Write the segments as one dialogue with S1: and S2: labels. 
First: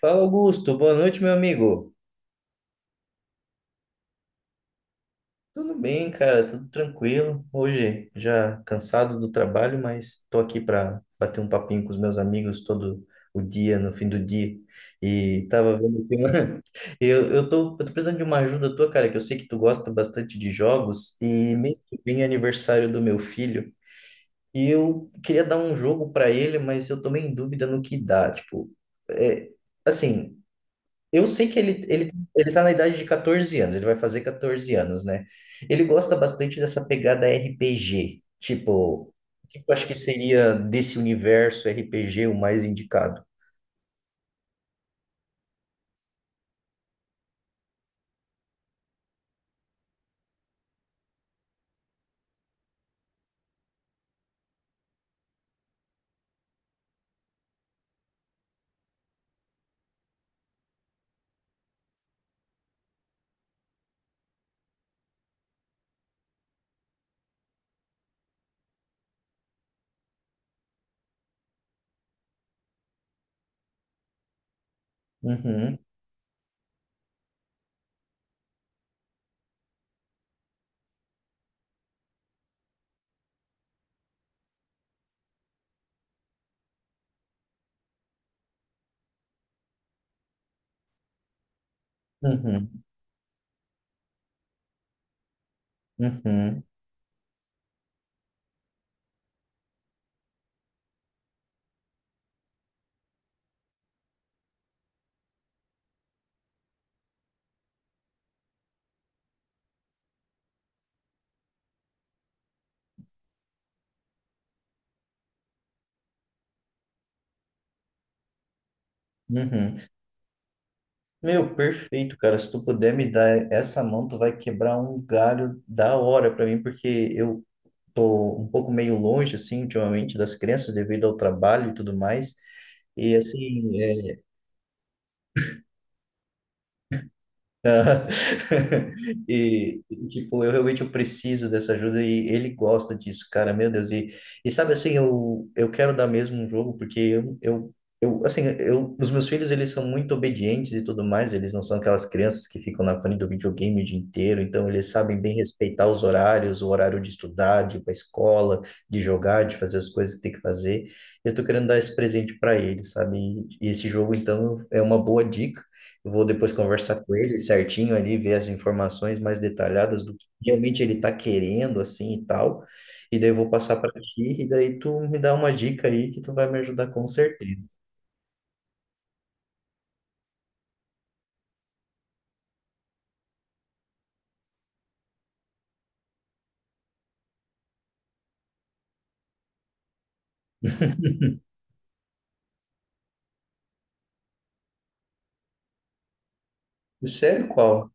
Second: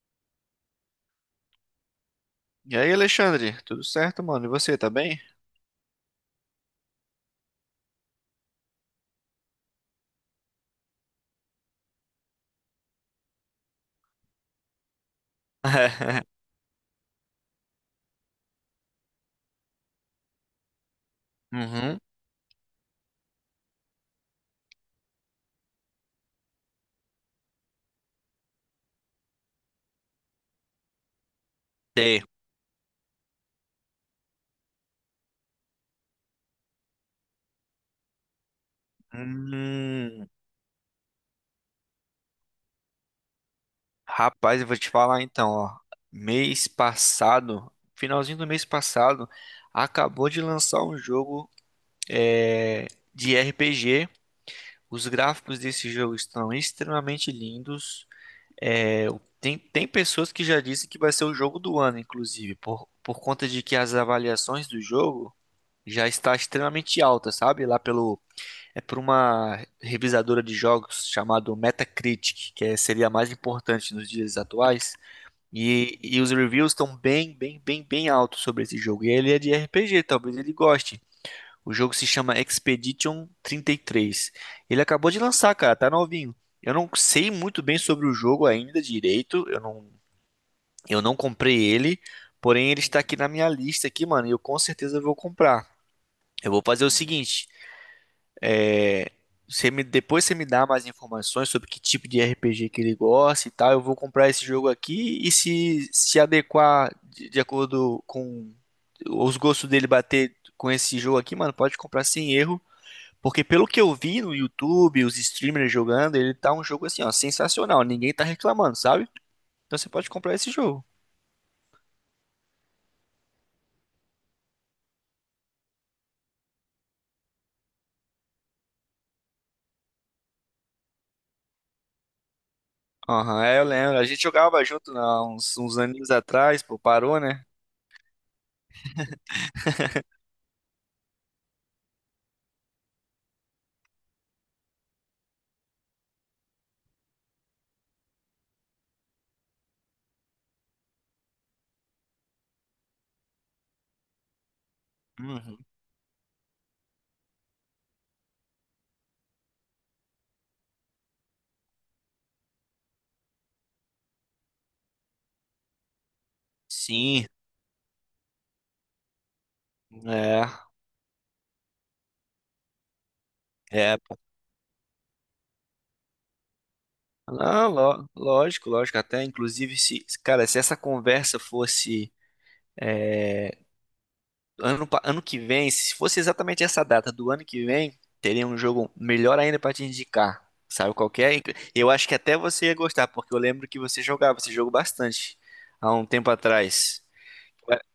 S1: Fala, Augusto. Boa noite, meu amigo.
S2: E aí, Alexandre? Tudo certo, mano? E você, tá bem?
S1: Tudo bem, cara? Tudo tranquilo. Hoje já cansado do trabalho, mas tô aqui para bater um papinho com os meus amigos todo o dia, no fim do dia. E tava vendo que eu tô precisando de uma ajuda tua, cara, que eu sei que tu gosta bastante de jogos e mês que
S2: Uhum.
S1: vem é aniversário do meu filho. E eu queria dar um jogo para ele, mas eu tô meio em dúvida no que dá. Tipo, é, assim, eu sei que ele, ele,
S2: T.
S1: ele tá na idade de 14 anos, ele vai fazer 14 anos, né? Ele gosta bastante dessa pegada RPG, tipo, acho que
S2: Hum,
S1: seria desse universo RPG o mais indicado.
S2: rapaz, eu vou te falar então, ó. Mês passado, finalzinho do mês passado, acabou de lançar um jogo de RPG. Os gráficos desse jogo estão extremamente lindos. É, tem pessoas que já dizem que vai ser o jogo do ano, inclusive, por conta de que as avaliações do jogo já está extremamente alta, sabe? Lá pelo É por uma revisadora de jogos chamado Metacritic, que seria a mais importante nos dias atuais.
S1: Uhum,
S2: E os reviews estão bem, bem, bem, bem altos sobre esse jogo. E ele é de RPG, talvez ele goste. O jogo se chama Expedition 33. Ele acabou de lançar, cara, tá novinho. Eu não sei muito bem sobre o jogo ainda direito. Eu não comprei ele,
S1: uhum,
S2: porém ele está aqui na minha lista aqui, mano, e eu com certeza vou comprar. Eu vou
S1: uhum,
S2: fazer o seguinte, depois você me dá mais informações sobre que tipo de RPG que ele gosta e tal. Eu vou comprar esse jogo aqui e se adequar de acordo com os gostos dele bater com esse jogo aqui, mano, pode comprar sem erro. Porque pelo que eu vi no YouTube, os streamers jogando, ele tá um jogo assim, ó, sensacional. Ninguém tá reclamando, sabe?
S1: uhum.
S2: Então você pode comprar esse jogo.
S1: Meu, perfeito, cara. Se tu puder me dar essa mão, tu vai quebrar um galho da hora pra mim, porque eu tô um pouco meio longe, assim, ultimamente, das crianças devido ao trabalho e tudo mais. E
S2: Aham, é, eu
S1: assim,
S2: lembro. A gente jogava junto há uns aninhos atrás, pô, parou, né?
S1: aham. E, tipo, eu realmente eu preciso dessa ajuda e ele gosta disso, cara, meu Deus. E sabe assim, eu quero dar mesmo um jogo, porque eu assim, os meus filhos, eles são muito obedientes e tudo mais, eles não são aquelas crianças que ficam na frente do videogame o dia inteiro, então eles sabem bem
S2: Uhum.
S1: respeitar os horários, o horário de estudar, de ir pra escola, de jogar, de fazer as coisas que tem que fazer. Eu tô querendo dar esse presente para eles, sabe? E esse jogo, então, é uma boa dica. Eu vou depois conversar com
S2: Sim,
S1: ele certinho ali, ver as informações mais detalhadas do que
S2: é.
S1: realmente ele está querendo, assim e tal. E daí eu vou passar para
S2: É,
S1: ti, e daí tu me dá uma dica aí que tu vai me ajudar com certeza.
S2: ah, lógico, lógico. Até, inclusive, se, cara, se essa conversa fosse é, ano que vem, se fosse exatamente essa data do ano que vem, teria um jogo melhor ainda pra te indicar. Sabe qual que é? Eu acho que até você ia gostar, porque eu lembro que você jogava esse jogo bastante há um tempo atrás.
S1: Sério,
S2: Vai,
S1: qual?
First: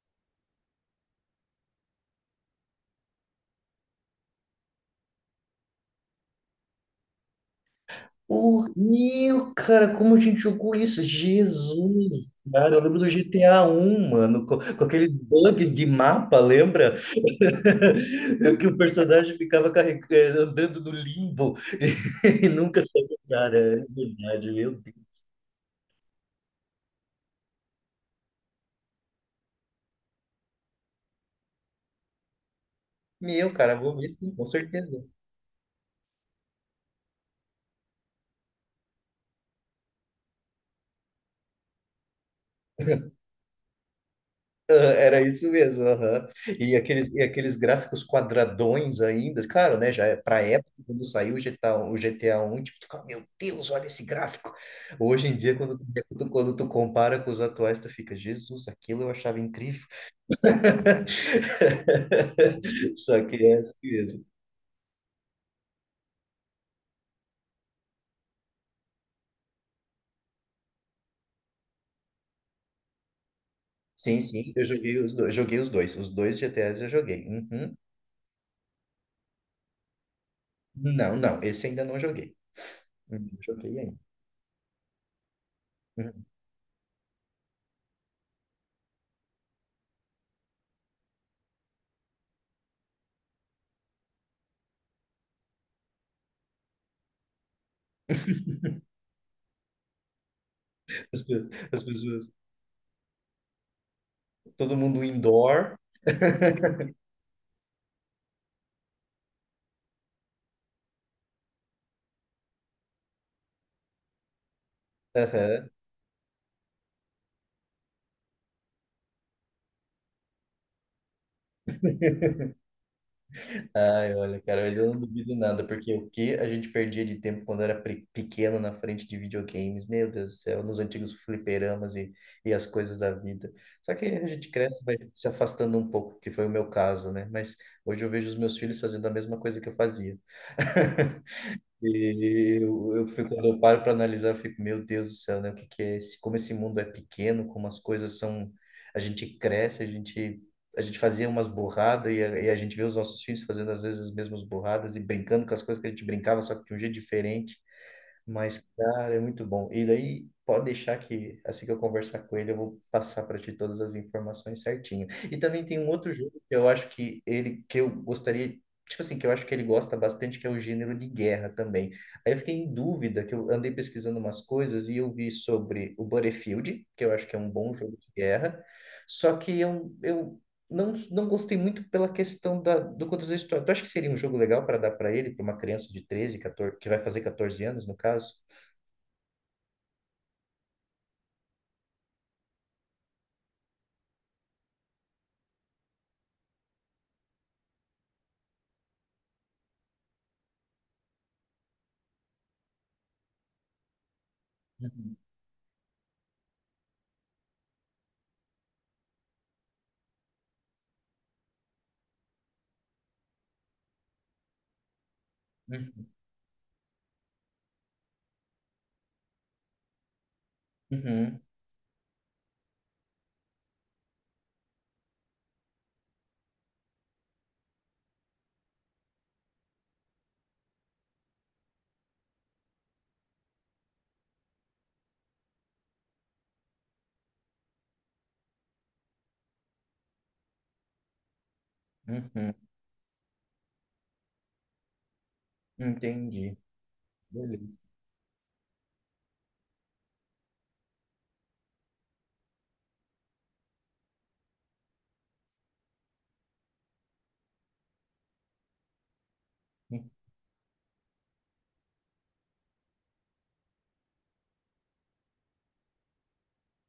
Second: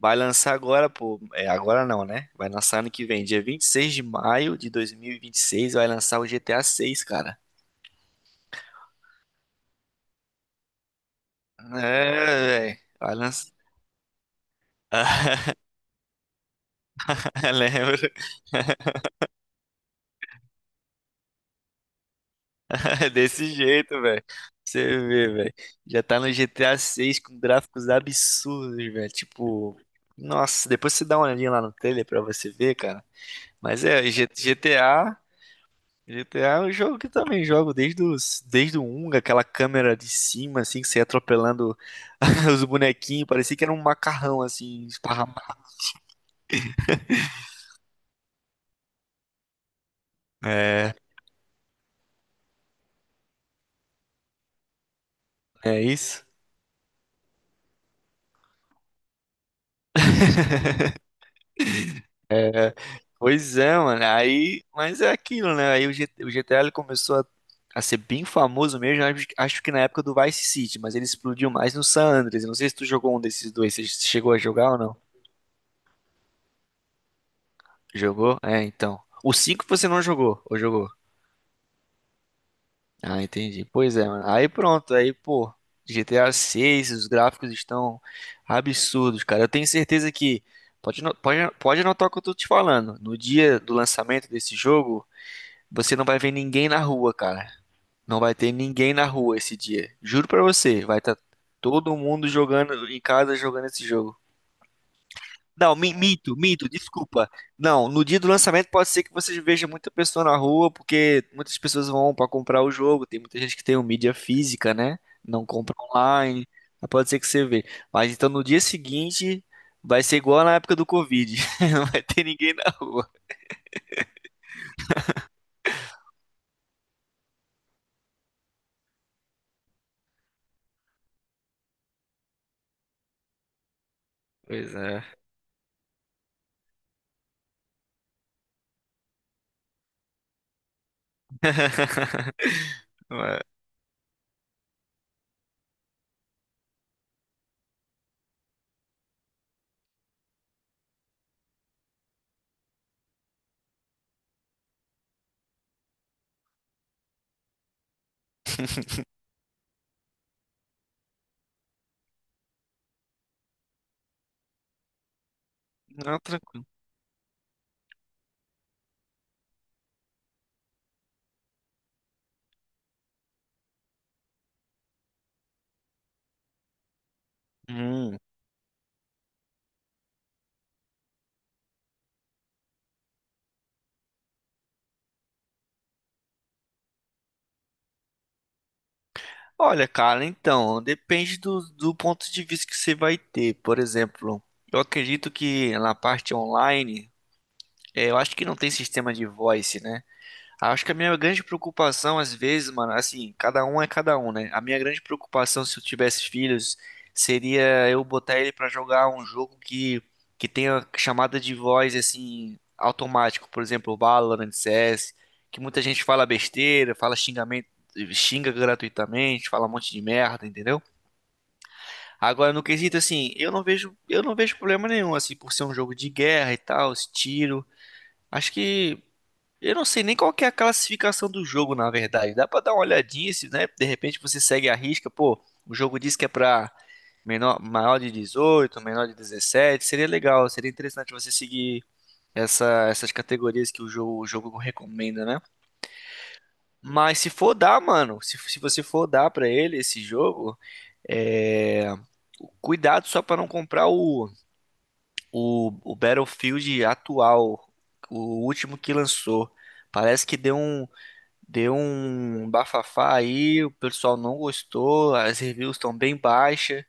S2: vai lançar agora, pô. É, agora não, né? Vai lançar ano que vem, dia 26 de maio de dois mil e vinte e seis, vai lançar o GTA 6, cara.
S1: Horrível, cara, como a gente jogou isso? Jesus,
S2: É,
S1: cara,
S2: velho.
S1: eu lembro do
S2: Vai
S1: GTA
S2: lançar.
S1: um mano, com aqueles bugs de mapa, lembra?
S2: Lembro.
S1: Que o personagem ficava andando no limbo e nunca saiu,
S2: Desse
S1: cara, é
S2: jeito, velho.
S1: verdade, meu
S2: Você
S1: Deus.
S2: vê, velho. Já tá no GTA 6 com gráficos absurdos, velho. Tipo, nossa, depois você dá uma olhadinha lá no trailer pra você ver, cara.
S1: Meu, cara,
S2: Mas
S1: vou ver
S2: é,
S1: sim, com certeza.
S2: G- GTA, GTA é um jogo que eu também jogo desde o um aquela câmera de cima, assim, que você ia atropelando os bonequinhos, parecia que era um macarrão, assim,
S1: Era isso
S2: esparramado.
S1: mesmo, aham. E aqueles gráficos quadradões ainda, claro, né? Já é pra época,
S2: É,
S1: quando saiu o GTA, o GTA 1, tipo, tu fica, meu Deus, olha esse gráfico. Hoje em dia, quando
S2: é isso?
S1: tu, quando tu compara com os atuais, tu fica, Jesus, aquilo eu achava incrível. Só que
S2: Pois
S1: é assim
S2: é, mano.
S1: mesmo.
S2: Aí, mas é aquilo, né? Aí o GTA ele começou a ser bem famoso mesmo, acho que na época do Vice City, mas ele explodiu mais no San Andreas. Eu não sei se tu jogou um desses dois. Você
S1: Sim,
S2: chegou a
S1: sim, eu
S2: jogar ou não?
S1: joguei os dois, joguei os dois. Os dois GTAs eu joguei. Uhum.
S2: Jogou? É, então. O 5 você não jogou, ou jogou?
S1: Não, não, esse ainda não joguei. Uhum.
S2: Ah,
S1: Não
S2: entendi.
S1: joguei
S2: Pois
S1: ainda.
S2: é, mano. Aí pronto, aí, pô, GTA
S1: Uhum.
S2: seis os gráficos estão absurdos, cara. Eu tenho certeza que pode anotar o que eu tô te falando. No dia do lançamento desse jogo, você não vai ver ninguém na rua, cara. Não vai ter ninguém na rua esse dia. Juro pra você, vai estar
S1: As pe- as
S2: todo mundo
S1: pessoas,
S2: jogando em casa jogando esse jogo.
S1: todo mundo
S2: Não,
S1: indoor.
S2: minto, desculpa. Não, no dia do lançamento pode ser que você veja muita pessoa na rua, porque muitas pessoas vão pra comprar o jogo. Tem muita gente que tem o mídia física, né? Não
S1: Aham.
S2: compra online. Mas pode ser que você vê. Mas então no dia seguinte vai ser igual na época do Covid. Não vai ter ninguém na rua.
S1: Ai, olha, cara, mas eu não duvido nada, porque o que a gente perdia de tempo quando era pequeno na frente de videogames, meu Deus do céu, nos antigos fliperamas e as coisas da vida. Só que a gente
S2: Pois
S1: cresce, e vai
S2: é.
S1: se afastando um pouco, que foi o meu caso, né? Mas hoje eu vejo os meus filhos fazendo a mesma coisa que eu fazia. E eu, eu
S2: Não
S1: fico,
S2: é.
S1: quando eu paro para analisar, eu fico, meu Deus do céu, né? O que que é esse, como esse mundo é pequeno, como as coisas são, a gente cresce, a gente fazia umas borradas e a gente vê os nossos filhos fazendo às vezes as mesmas borradas e brincando com as coisas que a gente brincava, só que de um jeito diferente. Mas, cara, é muito bom. E daí, pode deixar que assim que eu conversar com ele, eu vou passar para ti todas as informações certinho. E também tem um outro
S2: Não,
S1: jogo que
S2: tranquilo.
S1: eu acho que ele, que eu gostaria, tipo assim, que eu acho que ele gosta bastante, que é o gênero de guerra também. Aí eu fiquei em dúvida, que eu andei pesquisando umas coisas e eu vi sobre o Battlefield, que eu acho que é um bom jogo de
S2: Hum.
S1: guerra. Só que eu não, não gostei muito pela questão do quantas vezes tu acha que seria um jogo legal para dar para ele, para uma criança de treze, 14, que vai fazer 14 anos, no caso?
S2: Olha, cara, então, depende do ponto de vista que você vai ter. Por exemplo, eu acredito que na parte online, eu acho que não tem sistema de voice, né? Acho que a minha grande preocupação, às vezes, mano, assim, cada um é cada um, né? A minha grande
S1: Uhum,
S2: preocupação, se eu tivesse filhos, seria eu botar ele pra jogar um jogo que tenha chamada de voz, assim, automático. Por exemplo, Valorant, CS, que muita gente fala besteira, fala xingamento, xinga gratuitamente, fala um monte de merda, entendeu?
S1: uhum,
S2: Agora, no quesito, assim, eu não vejo problema nenhum, assim, por ser um jogo de guerra e tal, esse tiro. Acho que eu não sei nem qual que é a classificação do jogo, na verdade. Dá pra dar uma olhadinha, se, né? De repente você segue a risca, pô, o jogo diz que é pra menor, maior de 18, menor de 17. Seria legal, seria interessante você seguir
S1: uhum, uhum.
S2: essas categorias que o jogo recomenda, né?
S1: Entendi.
S2: Mas se for
S1: Beleza.
S2: dar, mano, se você for dar pra ele esse jogo, é... cuidado só pra não comprar o Battlefield atual, o último que lançou. Parece que deu um Deu um bafafá aí, o pessoal não gostou, as reviews estão bem baixas.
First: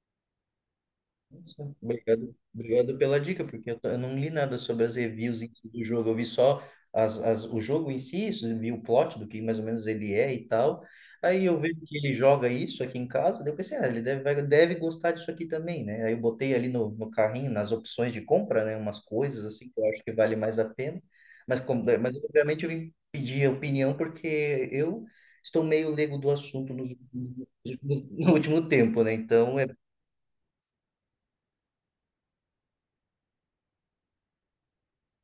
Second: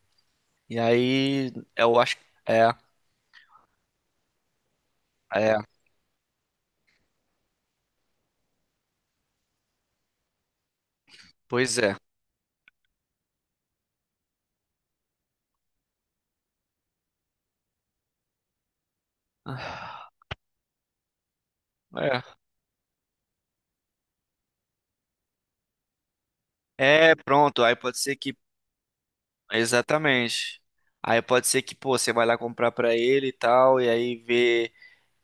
S2: E aí,
S1: Nossa,
S2: eu acho que.
S1: obrigado,
S2: É,
S1: obrigado pela dica, porque eu não li nada sobre as reviews em
S2: é,
S1: si do jogo. Eu vi só o jogo em si, isso, vi o plot do que mais ou menos ele é e tal. Aí eu
S2: pois
S1: vejo
S2: é.
S1: que ele joga isso aqui em casa, daí eu pensei, ah, ele deve gostar disso aqui também, né? Aí eu botei ali no carrinho, nas opções de compra, né? Umas coisas assim que eu acho que vale mais a pena. Mas, como, mas
S2: É,
S1: obviamente eu vim pedir opinião porque eu estou meio leigo do assunto
S2: é, pronto, aí pode ser
S1: no
S2: que.
S1: último tempo, né? Então é.
S2: Exatamente. Aí pode ser que, pô, você vai lá comprar pra ele e tal, e aí vê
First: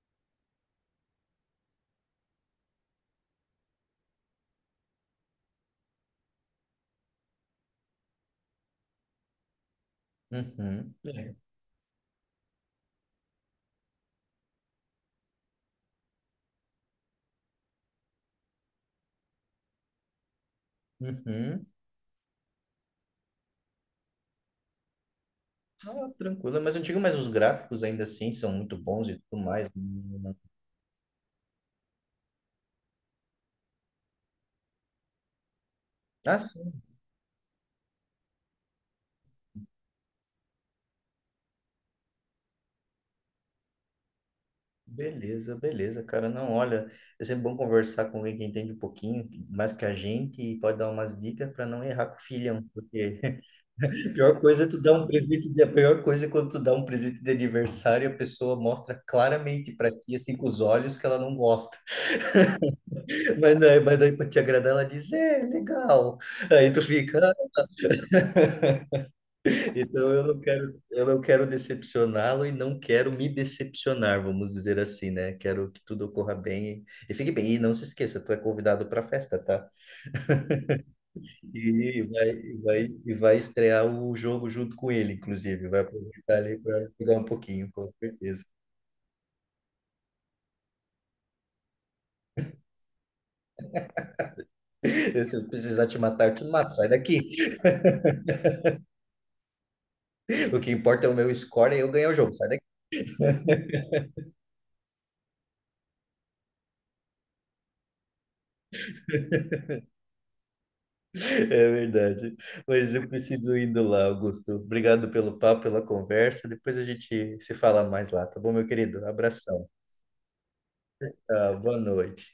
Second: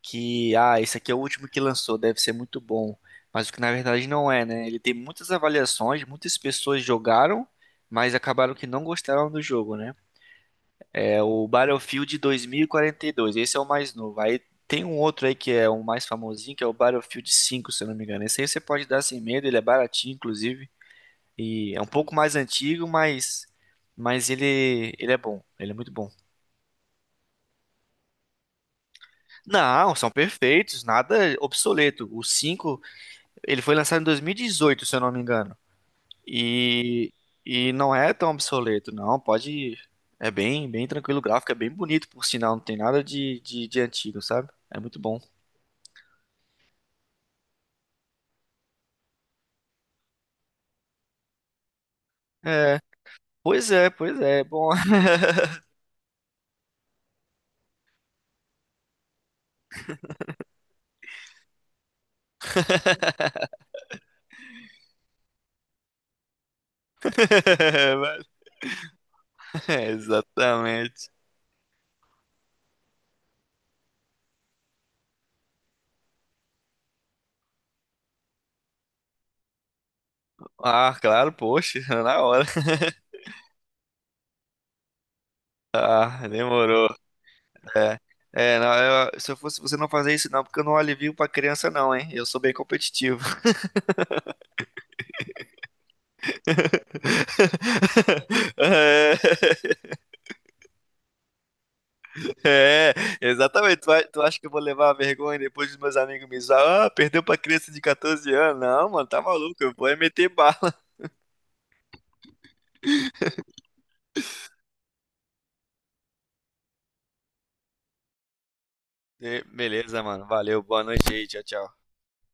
S2: que, ah, esse aqui é o último que lançou, deve ser muito bom. Mas o que na verdade não é, né? Ele tem muitas avaliações, muitas pessoas jogaram, mas acabaram que não gostaram do jogo, né?
S1: Uhum.
S2: É o Battlefield 2042, esse é o mais novo. Aí tem um outro aí que é o mais famosinho, que é o Battlefield 5 se eu não me engano. Esse aí você pode dar sem medo, ele é baratinho, inclusive.
S1: Uhum.
S2: E é um pouco mais antigo, mas ele é bom, ele é muito
S1: Ah,
S2: bom.
S1: tranquilo, mas eu digo, mas os gráficos ainda assim são muito bons e tudo mais,
S2: Não, são
S1: né?
S2: perfeitos, nada obsoleto. O 5 ele foi lançado em 2018 se eu não me engano.
S1: Ah, sim.
S2: E, e não é tão obsoleto, não, pode... É bem, bem tranquilo o gráfico, é bem bonito, por sinal, não tem nada de antigo, sabe? É muito bom.
S1: Beleza, beleza, cara. Não, olha, é sempre bom conversar com alguém que entende um pouquinho mais que a gente e pode dar umas dicas para não errar com o filhão,
S2: É,
S1: porque
S2: pois é,
S1: a
S2: pois
S1: pior
S2: é,
S1: coisa é
S2: bom.
S1: tu dar um presente de, a pior coisa é quando tu dá um presente de aniversário e a pessoa mostra claramente para ti, assim, com os olhos que ela não gosta. Mas, mas daí para te agradar, ela diz, é, legal. Aí tu fica.
S2: É,
S1: Então eu
S2: exatamente.
S1: não quero decepcioná-lo e não quero me decepcionar, vamos dizer assim, né? Quero que tudo ocorra bem e fique bem. E não se esqueça, tu é convidado para a festa, tá?
S2: Ah, claro, poxa,
S1: E
S2: na
S1: vai,
S2: hora.
S1: e vai, e vai estrear o jogo junto com ele, inclusive. Vai
S2: Ah,
S1: aproveitar ali
S2: demorou.
S1: para jogar um pouquinho, com
S2: É,
S1: certeza.
S2: é, não, se eu fosse você não fazer isso não, porque eu não alivio pra criança não, hein? Eu sou bem competitivo.
S1: Se eu precisar te matar, eu te mato, sai daqui. O que importa é o meu score e eu ganhar o jogo, sai
S2: É, exatamente. Tu acha que eu vou levar a vergonha depois dos meus amigos me zoar? Ah, perdeu pra criança de 14 anos? Não, mano, tá maluco,
S1: daqui.
S2: eu vou é meter bala.
S1: É verdade. Mas eu preciso ir indo lá, Augusto. Obrigado pelo papo, pela conversa. Depois a gente se fala mais lá, tá bom, meu querido?
S2: Be-
S1: Abração.
S2: Beleza, mano, valeu, boa noite aí, tchau,
S1: Tá,
S2: tchau.
S1: boa noite.